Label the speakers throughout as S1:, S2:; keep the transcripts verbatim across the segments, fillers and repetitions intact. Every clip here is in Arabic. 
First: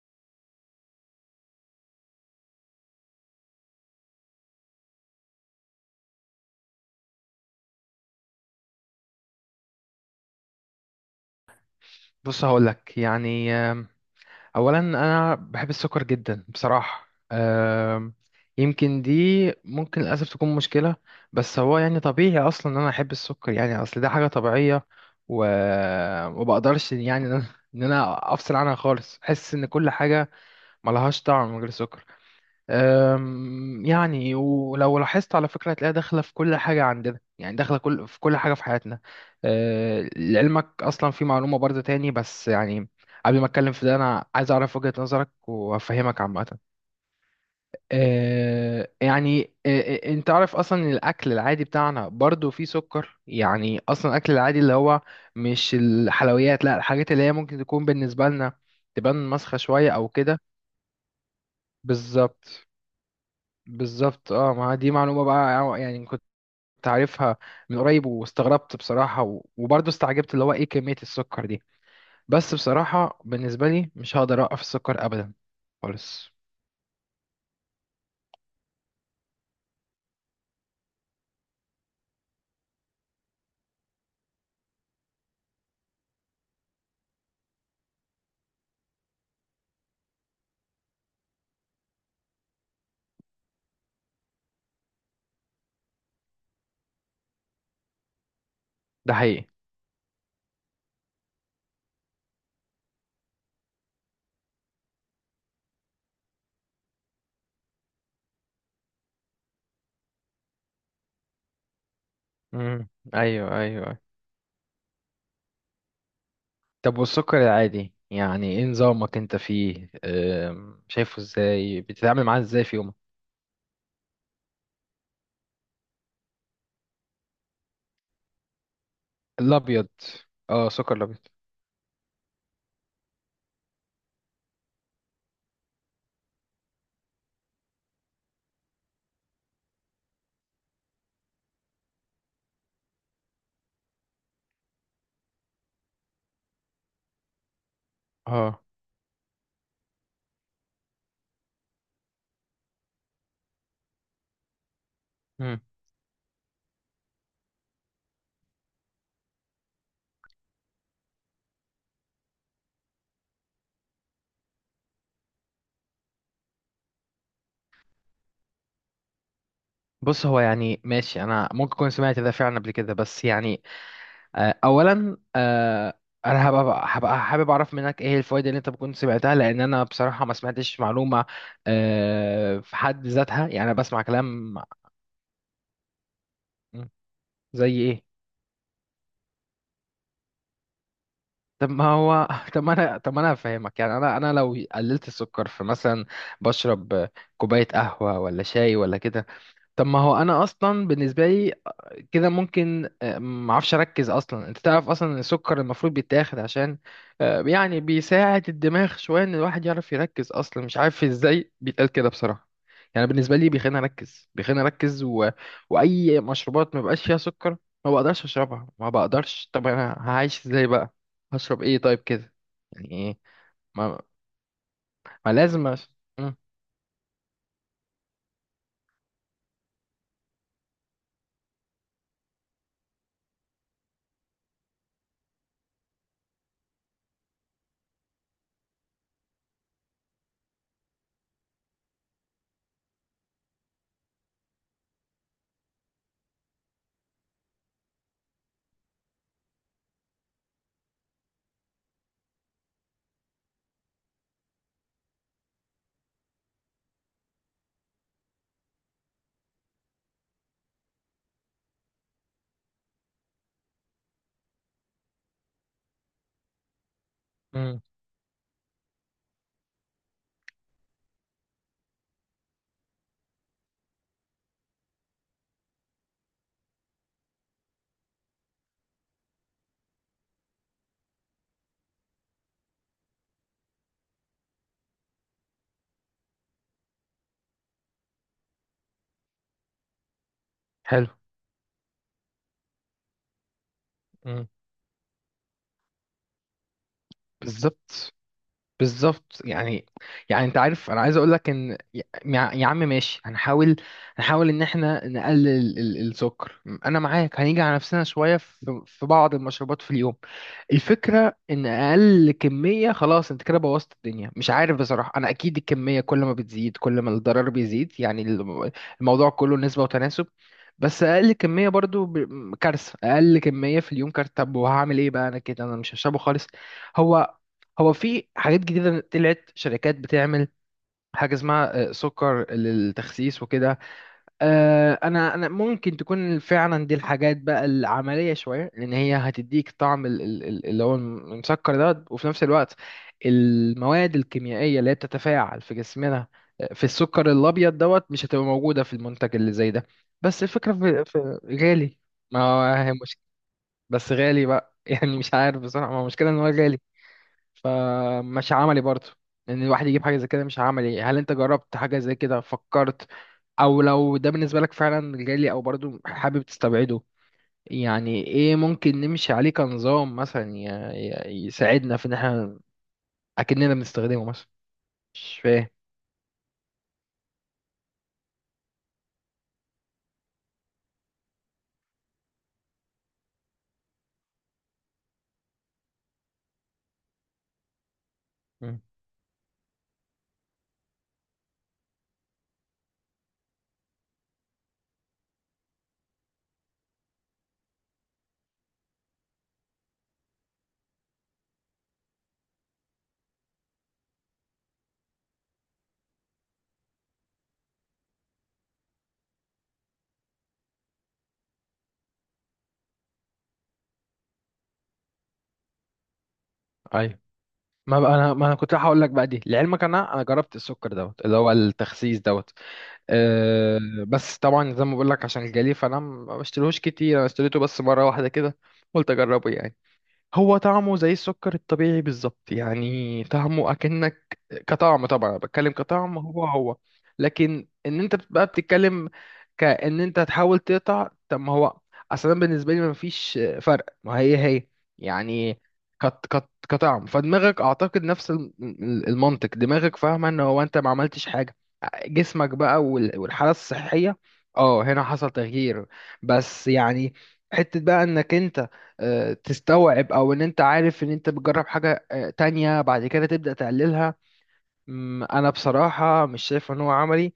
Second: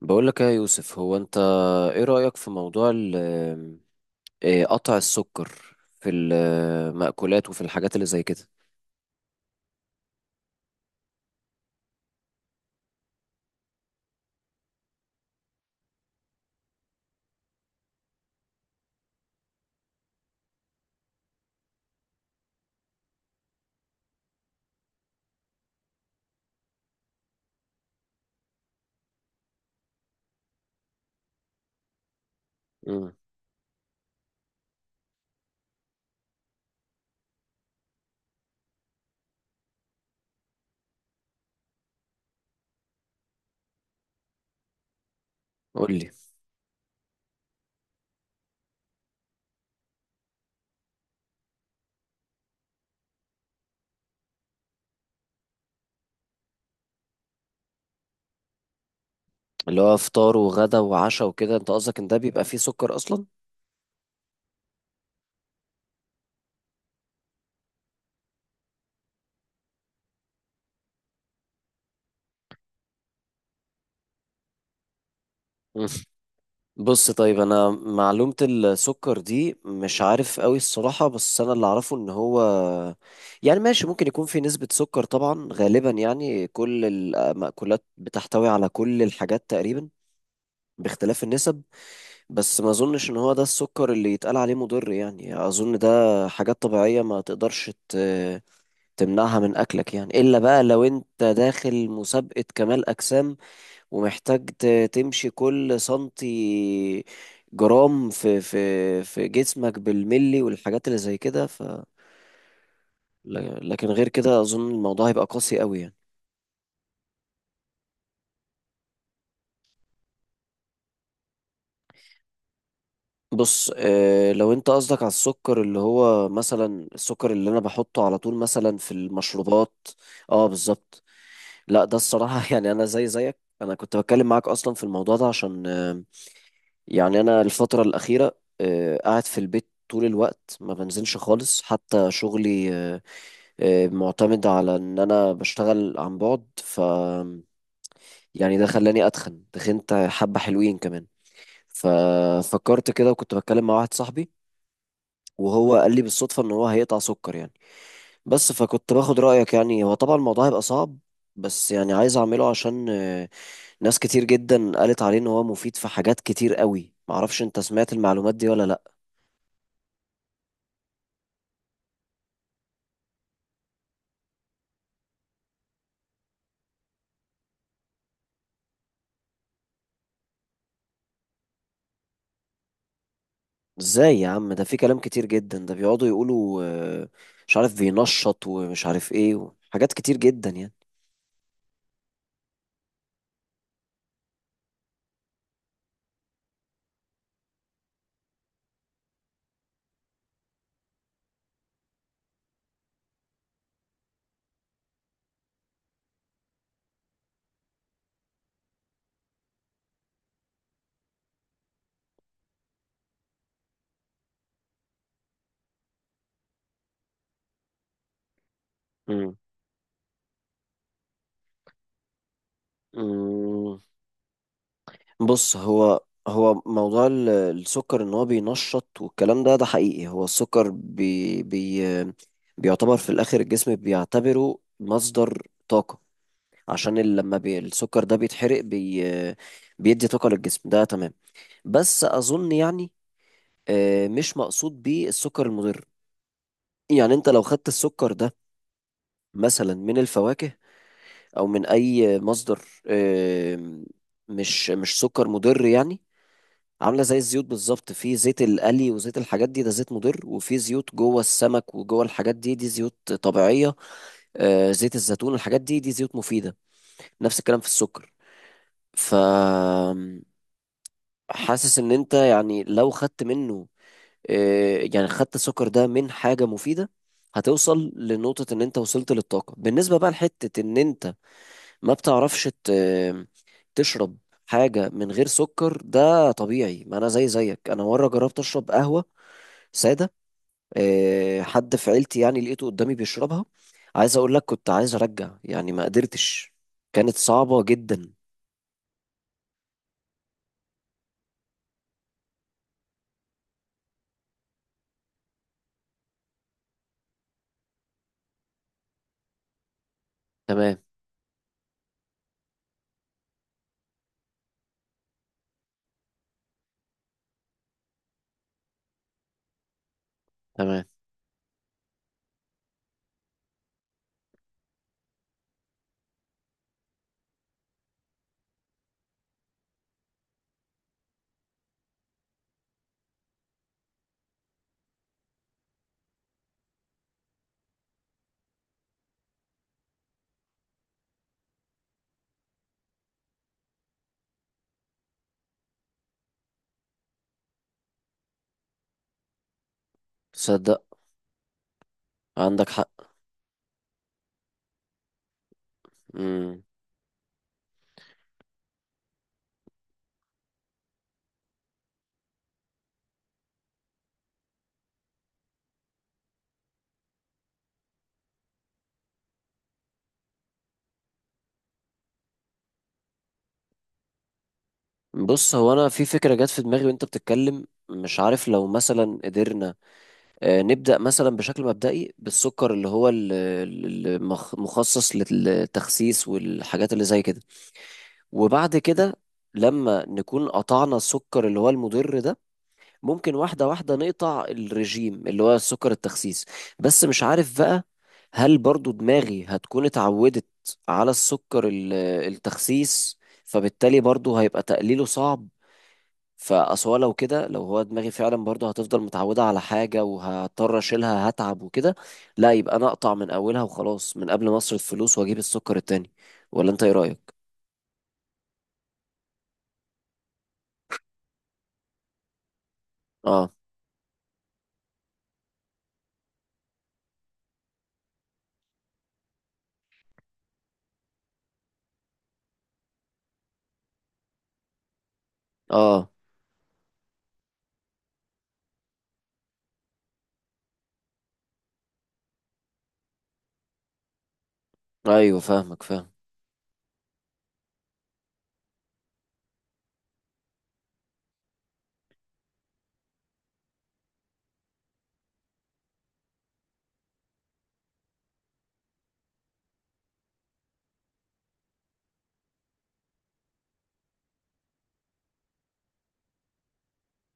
S1: بقول لك يا يوسف، هو انت ايه رأيك في موضوع ال- إيه، قطع السكر في المأكولات وفي الحاجات اللي زي كده؟
S2: بص، هقولك يعني آم، اولا انا بحب السكر جدا بصراحه. آم، يمكن دي ممكن للاسف تكون مشكله. بس هو يعني طبيعي اصلا ان انا احب السكر، يعني اصل ده حاجه طبيعيه. و وما بقدرش، يعني ان انا إن أنا افصل عنها خالص. احس ان كل حاجه ملهاش طعم من غير سكر.
S1: امم.
S2: أم، يعني ولو لاحظت، على فكرة، هتلاقيها داخلة في كل حاجة عندنا، يعني داخلة كل في كل حاجة في حياتنا. أه، لعلمك أصلا في معلومة برضه تاني، بس يعني قبل ما أتكلم في ده أنا عايز أعرف وجهة نظرك
S1: قول لي.
S2: وأفهمك عامة. أه، يعني أه، أه، أنت عارف أصلا إن الأكل العادي بتاعنا برضه فيه سكر، يعني أصلا الأكل العادي اللي هو مش الحلويات، لا الحاجات اللي هي ممكن تكون بالنسبة لنا تبان مسخة
S1: اللي
S2: شوية
S1: هو
S2: أو
S1: فطار
S2: كده.
S1: وغدا وعشاء وكده، انت قصدك ان ده بيبقى فيه
S2: بالظبط،
S1: سكر اصلا؟
S2: بالظبط. اه، ما دي معلومة بقى، يعني كنت عارفها من قريب واستغربت بصراحة، و- وبرضه استعجبت اللي هو ايه كمية السكر دي. بس بصراحة بالنسبة لي مش هقدر اوقف السكر ابدا،
S1: مم.
S2: خالص.
S1: بص طيب، انا معلومة السكر دي مش عارف قوي الصراحة، بس انا اللي اعرفه ان هو يعني ماشي، ممكن يكون في نسبة سكر طبعا، غالبا يعني كل المأكولات بتحتوي على كل الحاجات تقريبا باختلاف النسب. بس ما اظنش ان هو ده السكر اللي يتقال عليه مضر، يعني اظن ده حاجات طبيعية ما تقدرش ت-
S2: ده
S1: تمنعها
S2: حقيقي.
S1: من اكلك، يعني الا بقى لو انت داخل مسابقة كمال اجسام ومحتاج ت- تمشي كل سنتي جرام في في في جسمك بالملي والحاجات اللي زي كده، ف
S2: امم. ايوه،
S1: ل- لكن
S2: ايوه.
S1: غير كده اظن الموضوع هيبقى قاسي قوي يعني.
S2: طب، والسكر العادي يعني ايه نظامك انت فيه، آم، شايفه ازاي، بتتعامل معاه ازاي في يومك؟
S1: بص، آه، لو انت قصدك على السكر اللي هو مثلا السكر اللي انا بحطه على طول مثلا في المشروبات،
S2: الابيض.
S1: اه
S2: اه، سكر
S1: بالظبط.
S2: الابيض.
S1: لا ده الصراحة يعني أنا زي زيك، أنا كنت بتكلم معاك أصلا في الموضوع ده عشان آه، يعني أنا الفترة الأخيرة آه، قاعد في البيت طول الوقت، ما بنزلش خالص، حتى شغلي آه، آه، معتمد على إن أنا بشتغل عن بعد. ف يعني
S2: اه.
S1: ده خلاني أتخن، تخنت حبة حلوين كمان. ففكرت كده وكنت بتكلم مع واحد صاحبي
S2: مم.
S1: وهو قال لي بالصدفة إن هو هيقطع سكر يعني. بس فكنت باخد رأيك، يعني هو طبعا الموضوع هيبقى صعب، بس يعني عايز اعمله عشان آه، ناس كتير جدا قالت عليه ان هو مفيد في حاجات كتير قوي. معرفش انت سمعت المعلومات دي ولا لا.
S2: بص، هو يعني ماشي، انا ممكن اكون سمعت ده فعلا قبل كده، بس يعني آه، اولا آه، انا هبقى هبقى حابب اعرف منك ايه الفوائد اللي انت كنت سمعتها، لان انا بصراحه ما سمعتش معلومه آه، في حد ذاتها. يعني انا بسمع
S1: ازاي يا عم،
S2: كلام.
S1: ده في كلام كتير جدا، ده بيقعدوا يقولوا
S2: مم.
S1: آه، مش
S2: زي
S1: عارف
S2: ايه؟
S1: بينشط ومش عارف ايه، حاجات كتير جدا يعني.
S2: طب ما هو طب ما انا طب ما انا هفهمك. يعني انا انا لو قللت السكر في مثلا بشرب كوبايه قهوه ولا شاي ولا كده. طب ما هو انا اصلا بالنسبه لي كده ممكن آه، ما اعرفش اركز اصلا. انت تعرف اصلا ان السكر المفروض بيتاخد عشان آه، يعني بيساعد الدماغ شويه، ان الواحد يعرف يركز اصلا، مش عارف ازاي بيتقال كده بصراحه. يعني بالنسبه لي بيخليني اركز، بيخليني اركز، و... واي مشروبات ما بقاش فيها سكر ما بقدرش اشربها، ما
S1: مم.
S2: بقدرش. طب انا هعيش ازاي بقى؟ هشرب ايه طيب كده؟ يعني ايه؟
S1: مم.
S2: ما, ما
S1: بص،
S2: لازم أش...
S1: هو
S2: مم.
S1: هو موضوع ال- السكر ان هو بينشط والكلام ده ده حقيقي. هو السكر بي بي بيعتبر في الاخر، الجسم بيعتبره مصدر طاقة، عشان ال- لما بي السكر ده بيتحرق بي بيدي طاقة للجسم، ده تمام. بس اظن يعني آه، مش مقصود بيه السكر المضر، يعني انت لو خدت السكر ده مثلا من الفواكه او من اي مصدر، آه، مش مش سكر مضر يعني. عاملة زي الزيوت بالظبط، في زيت القلي وزيت الحاجات دي، ده زيت مضر، وفي زيوت جوه السمك وجوه الحاجات دي، دي زيوت طبيعية. آه، زيت الزيتون الحاجات دي، دي زيوت مفيدة. نفس الكلام في
S2: مم.
S1: السكر. ف حاسس ان انت يعني لو خدت منه آه، يعني خدت السكر ده من حاجة مفيدة، هتوصل لنقطة ان انت وصلت للطاقة. بالنسبة بقى لحتة ان انت ما بتعرفش ت- تشرب حاجة من غير سكر، ده طبيعي. ما انا زي زيك، انا مرة جربت اشرب قهوة سادة،
S2: حلو.
S1: آه، حد في عيلتي يعني لقيته قدامي بيشربها. عايز اقول لك
S2: مم.
S1: كنت عايز ارجع، يعني ما قدرتش، كانت صعبة جدا.
S2: بالظبط، بالظبط. يعني، يعني انت عارف، انا عايز اقول لك ان يا يا عم، ماشي، هنحاول، هنحاول ان احنا نقلل ال- ال- السكر. انا معاك، هنيجي على نفسنا شويه في في بعض المشروبات في اليوم.
S1: تمام.
S2: الفكره ان اقل كميه، خلاص، انت كده بوظت الدنيا. مش عارف بصراحه، انا اكيد الكميه كل ما بتزيد كل ما الضرر بيزيد، يعني الم- الموضوع كله نسبه وتناسب.
S1: تمام.
S2: بس اقل كميه برضو ب- كارثه، اقل كميه في اليوم كارثه. طب وهعمل ايه بقى انا كده؟ انا مش هشربه خالص. هو هو في حاجات جديدة طلعت شركات بتعمل حاجة اسمها آه، سكر للتخسيس وكده. آه، أنا أنا ممكن تكون فعلا دي الحاجات بقى العملية شوية، لأن هي هتديك طعم ال- ال- ال- اللي هو المسكر ده، وفي نفس الوقت المواد الكيميائية اللي هي بتتفاعل في جسمنا آه، في السكر الأبيض دوت مش هتبقى موجودة في المنتج اللي زي ده. بس الفكرة
S1: تصدق
S2: في في غالي. ما
S1: عندك
S2: هو
S1: حق.
S2: هي مش بس غالي بقى. يعني مش عارف بصراحة، ما هو مشكلة إن هو
S1: مم.
S2: غالي، فمش عملي برضه ان الواحد يجيب حاجه زي كده. مش عملي. هل انت جربت حاجه زي كده؟ فكرت؟ او لو ده بالنسبه لك فعلا جالي او برضه حابب تستبعده؟ يعني ايه ممكن نمشي عليه كنظام مثلا ي- ي- يساعدنا في ان احنا اكننا بنستخدمه مثلا؟ مش
S1: بص،
S2: فاهم.
S1: هو انا في فكرة جت في دماغي وانت بتتكلم، مش عارف لو مثلا قدرنا آه، نبدأ مثلا بشكل مبدئي بالسكر اللي هو المخصص للتخسيس والحاجات اللي زي كده، وبعد
S2: مم.
S1: كده لما نكون قطعنا السكر اللي هو المضر ده، ممكن واحدة واحدة نقطع الرجيم اللي هو سكر التخسيس. بس مش عارف بقى، هل برضو دماغي هتكون اتعودت على السكر ال- التخسيس؟ فبالتالي برضو هيبقى تقليله صعب. فأصل هو لو كده، لو هو دماغي فعلا برضو هتفضل متعودة على حاجة وهضطر أشيلها، هتعب وكده. لا، يبقى أنا أقطع من أولها وخلاص، من قبل ما أصرف فلوس وأجيب السكر التاني. ولا أنت إيه
S2: ايوه.
S1: رأيك؟
S2: ما بقى انا ما انا كنت هقول لك بقى دي، لعلمك انا انا جربت السكر دوت اللي هو التخسيس دوت.
S1: آه.
S2: أه. بس طبعا زي ما بقول لك، عشان جالي فانا ما بشتريهوش كتير، انا اشتريته بس مره واحده كده قلت اجربه يعني. هو طعمه زي السكر الطبيعي بالظبط، يعني طعمه اكنك، كطعم، طبعا أنا بتكلم
S1: آه.
S2: كطعم، هو هو. لكن ان انت بقى بتتكلم كأن انت تحاول تقطع، طب ما هو اصلا بالنسبه لي ما فيش فرق، ما هي هي
S1: أيوه
S2: يعني.
S1: فاهمك، فاهم.
S2: كت كت كطعم، فدماغك اعتقد نفس الم- المنطق، دماغك فاهمه ان هو انت ما عملتش حاجه. جسمك بقى وال- والحاله الصحيه، اه هنا حصل تغيير. بس يعني حته بقى انك انت آه، تستوعب، او ان انت عارف ان انت بتجرب حاجة آه، تانية بعد كده تبدأ تقللها. مم، انا بصراحة مش شايف ان هو عملي.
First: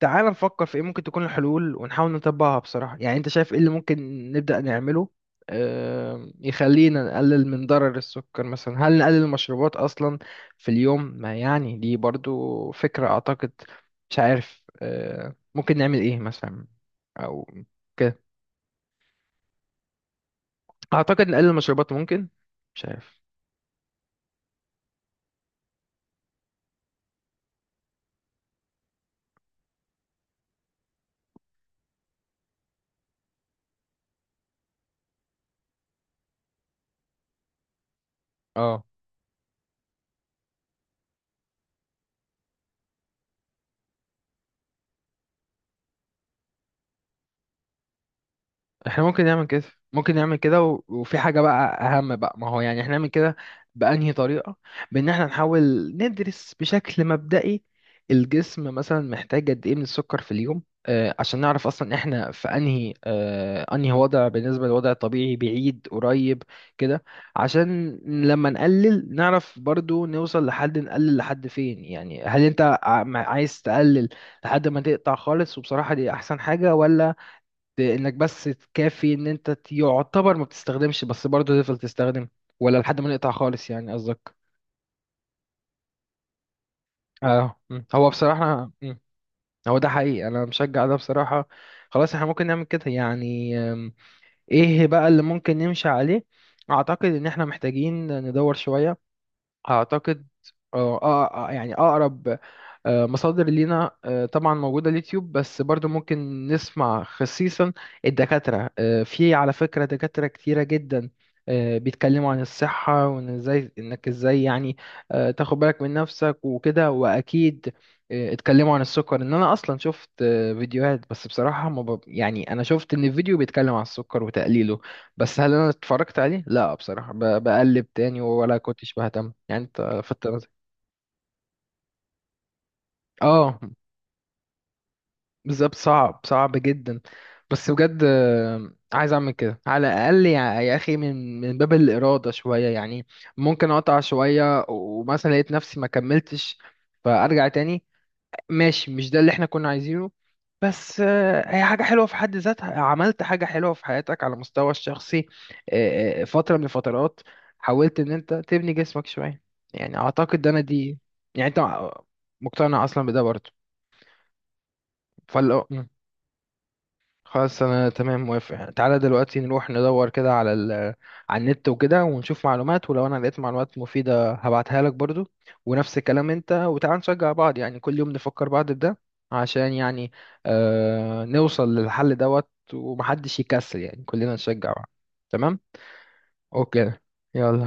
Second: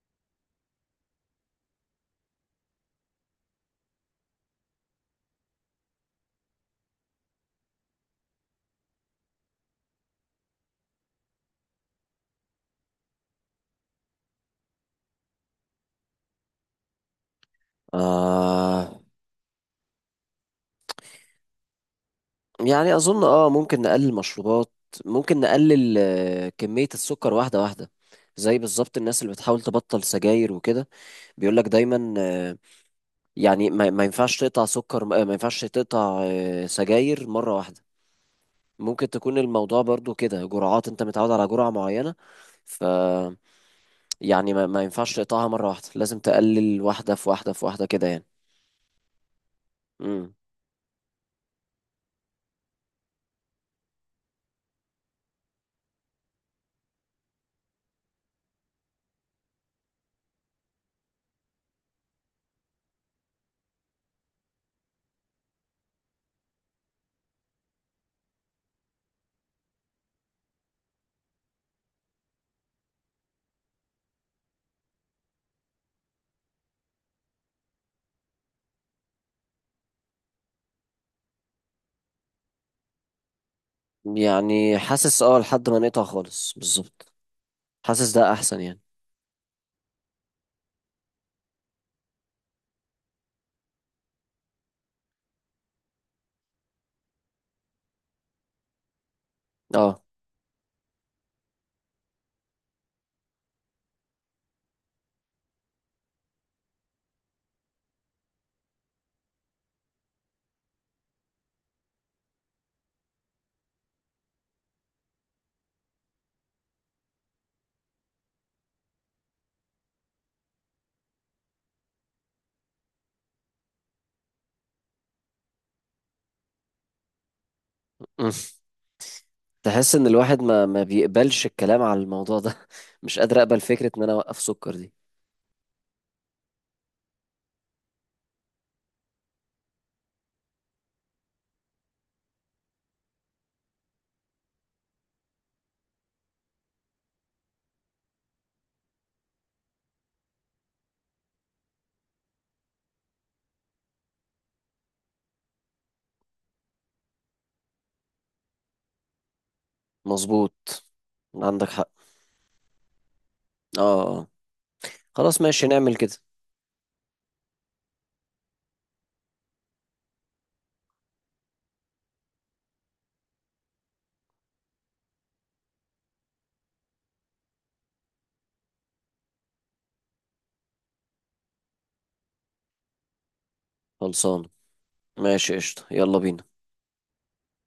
S2: تعال نفكر في ايه ممكن تكون الحلول، ونحاول نطبقها بصراحة. يعني انت شايف ايه اللي ممكن نبدأ نعمله آه، يخلينا نقلل من ضرر السكر؟ مثلا هل نقلل المشروبات اصلا في اليوم؟ ما يعني دي برضو فكرة اعتقد. مش عارف آه، ممكن نعمل ايه مثلا، او كده.
S1: آه.
S2: اعتقد نقلل المشروبات ممكن. مش
S1: يعني
S2: عارف.
S1: اظن اه ممكن نقلل مشروبات، ممكن نقلل آه، كمية السكر واحدة واحدة. زي بالظبط الناس اللي بتحاول تبطل سجاير وكده، بيقولك دايما آه، يعني ما ما ينفعش تقطع سكر، آه، ما ينفعش تقطع آه، سجاير مرة واحدة.
S2: اه.
S1: ممكن تكون الموضوع برضو كده جرعات، انت متعود على جرعة معينة، ف يعني ما, ما ينفعش تقطعها مرة واحدة، لازم تقلل واحدة في واحدة في واحدة كده يعني.
S2: احنا ممكن نعمل كده، ممكن
S1: امم.
S2: نعمل كده، و... وفي حاجة بقى أهم بقى، ما هو يعني احنا نعمل كده بأنهي طريقة؟ بإن احنا نحاول ندرس بشكل مبدئي الجسم مثلا محتاج قد إيه من السكر في اليوم، آه عشان نعرف أصلا احنا في أنهي، آه أنهي وضع بالنسبة للوضع الطبيعي، بعيد قريب كده، عشان لما نقلل نعرف برضو نوصل لحد، نقلل لحد فين يعني. هل انت ع- عايز تقلل لحد ما تقطع خالص، وبصراحة دي أحسن حاجة، ولا انك بس تكافي ان انت ت- يعتبر ما بتستخدمش بس برضه تفضل تستخدم؟ ولا لحد ما نقطع خالص يعني قصدك.
S1: يعني حاسس اه لحد ما نقطع خالص بالظبط،
S2: اه. مم. هو
S1: حاسس ده احسن
S2: بصراحة،
S1: يعني.
S2: مم. هو ده حقيقي، انا مشجع ده بصراحة. خلاص، احنا ممكن نعمل كده يعني. أم، ايه بقى اللي ممكن نمشي عليه؟ اعتقد ان احنا محتاجين ندور شوية.
S1: اه.
S2: اعتقد. اه آه، آه، يعني اقرب آه، مصادر لينا، آه، طبعا موجوده اليوتيوب، بس برضو ممكن نسمع خصيصا الدكاتره. آه، في على فكره دكاتره كتيره جدا آه، بيتكلموا عن الصحه، وان ازاي انك ازاي يعني آه، تاخد بالك من نفسك وكده. واكيد آه، اتكلموا عن السكر. ان انا اصلا شفت آه، فيديوهات، بس بصراحه ما ب... يعني انا شفت ان الفيديو بيتكلم عن السكر وتقليله، بس هل انا اتفرجت عليه؟ لا بصراحه، ب- بقلب تاني ولا كنتش بهتم. يعني
S1: تحس
S2: انت
S1: ان الواحد
S2: فت.
S1: ما ما بيقبلش الكلام على الموضوع ده. مش قادر اقبل
S2: اه،
S1: فكرة ان انا اوقف سكر دي.
S2: بالظبط، صعب، صعب جدا. بس بجد آه، عايز اعمل كده على الاقل، يا يا اخي، من من باب الاراده شويه يعني. ممكن اقطع شويه، ومثلا لقيت نفسي ما كملتش فارجع تاني، ماشي، مش ده اللي احنا كنا عايزينه، بس آه، هي حاجة حلوة في حد ذاتها، عملت حاجة حلوة في حياتك على المستوى الشخصي آه، آه، فترة من الفترات حاولت ان انت تبني جسمك شوية، يعني اعتقد ده انا
S1: مظبوط،
S2: دي. يعني انت
S1: عندك حق.
S2: مقتنع اصلا بده برضه.
S1: اه. آه. خلاص
S2: فلا،
S1: ماشي نعمل كده.
S2: خلاص انا تمام، موافق. تعالى دلوقتي نروح ندور كده على ال... على النت وكده ونشوف معلومات، ولو انا لقيت معلومات مفيدة هبعتها لك برضو، ونفس الكلام انت. وتعالى نشجع بعض يعني، كل يوم نفكر بعض بده، عشان يعني آه نوصل للحل دوت، ومحدش يكسل، يعني كلنا
S1: خلصان،
S2: نشجع بعض.
S1: ماشي
S2: تمام،
S1: قشطة، يلا بينا.
S2: اوكي، يلا.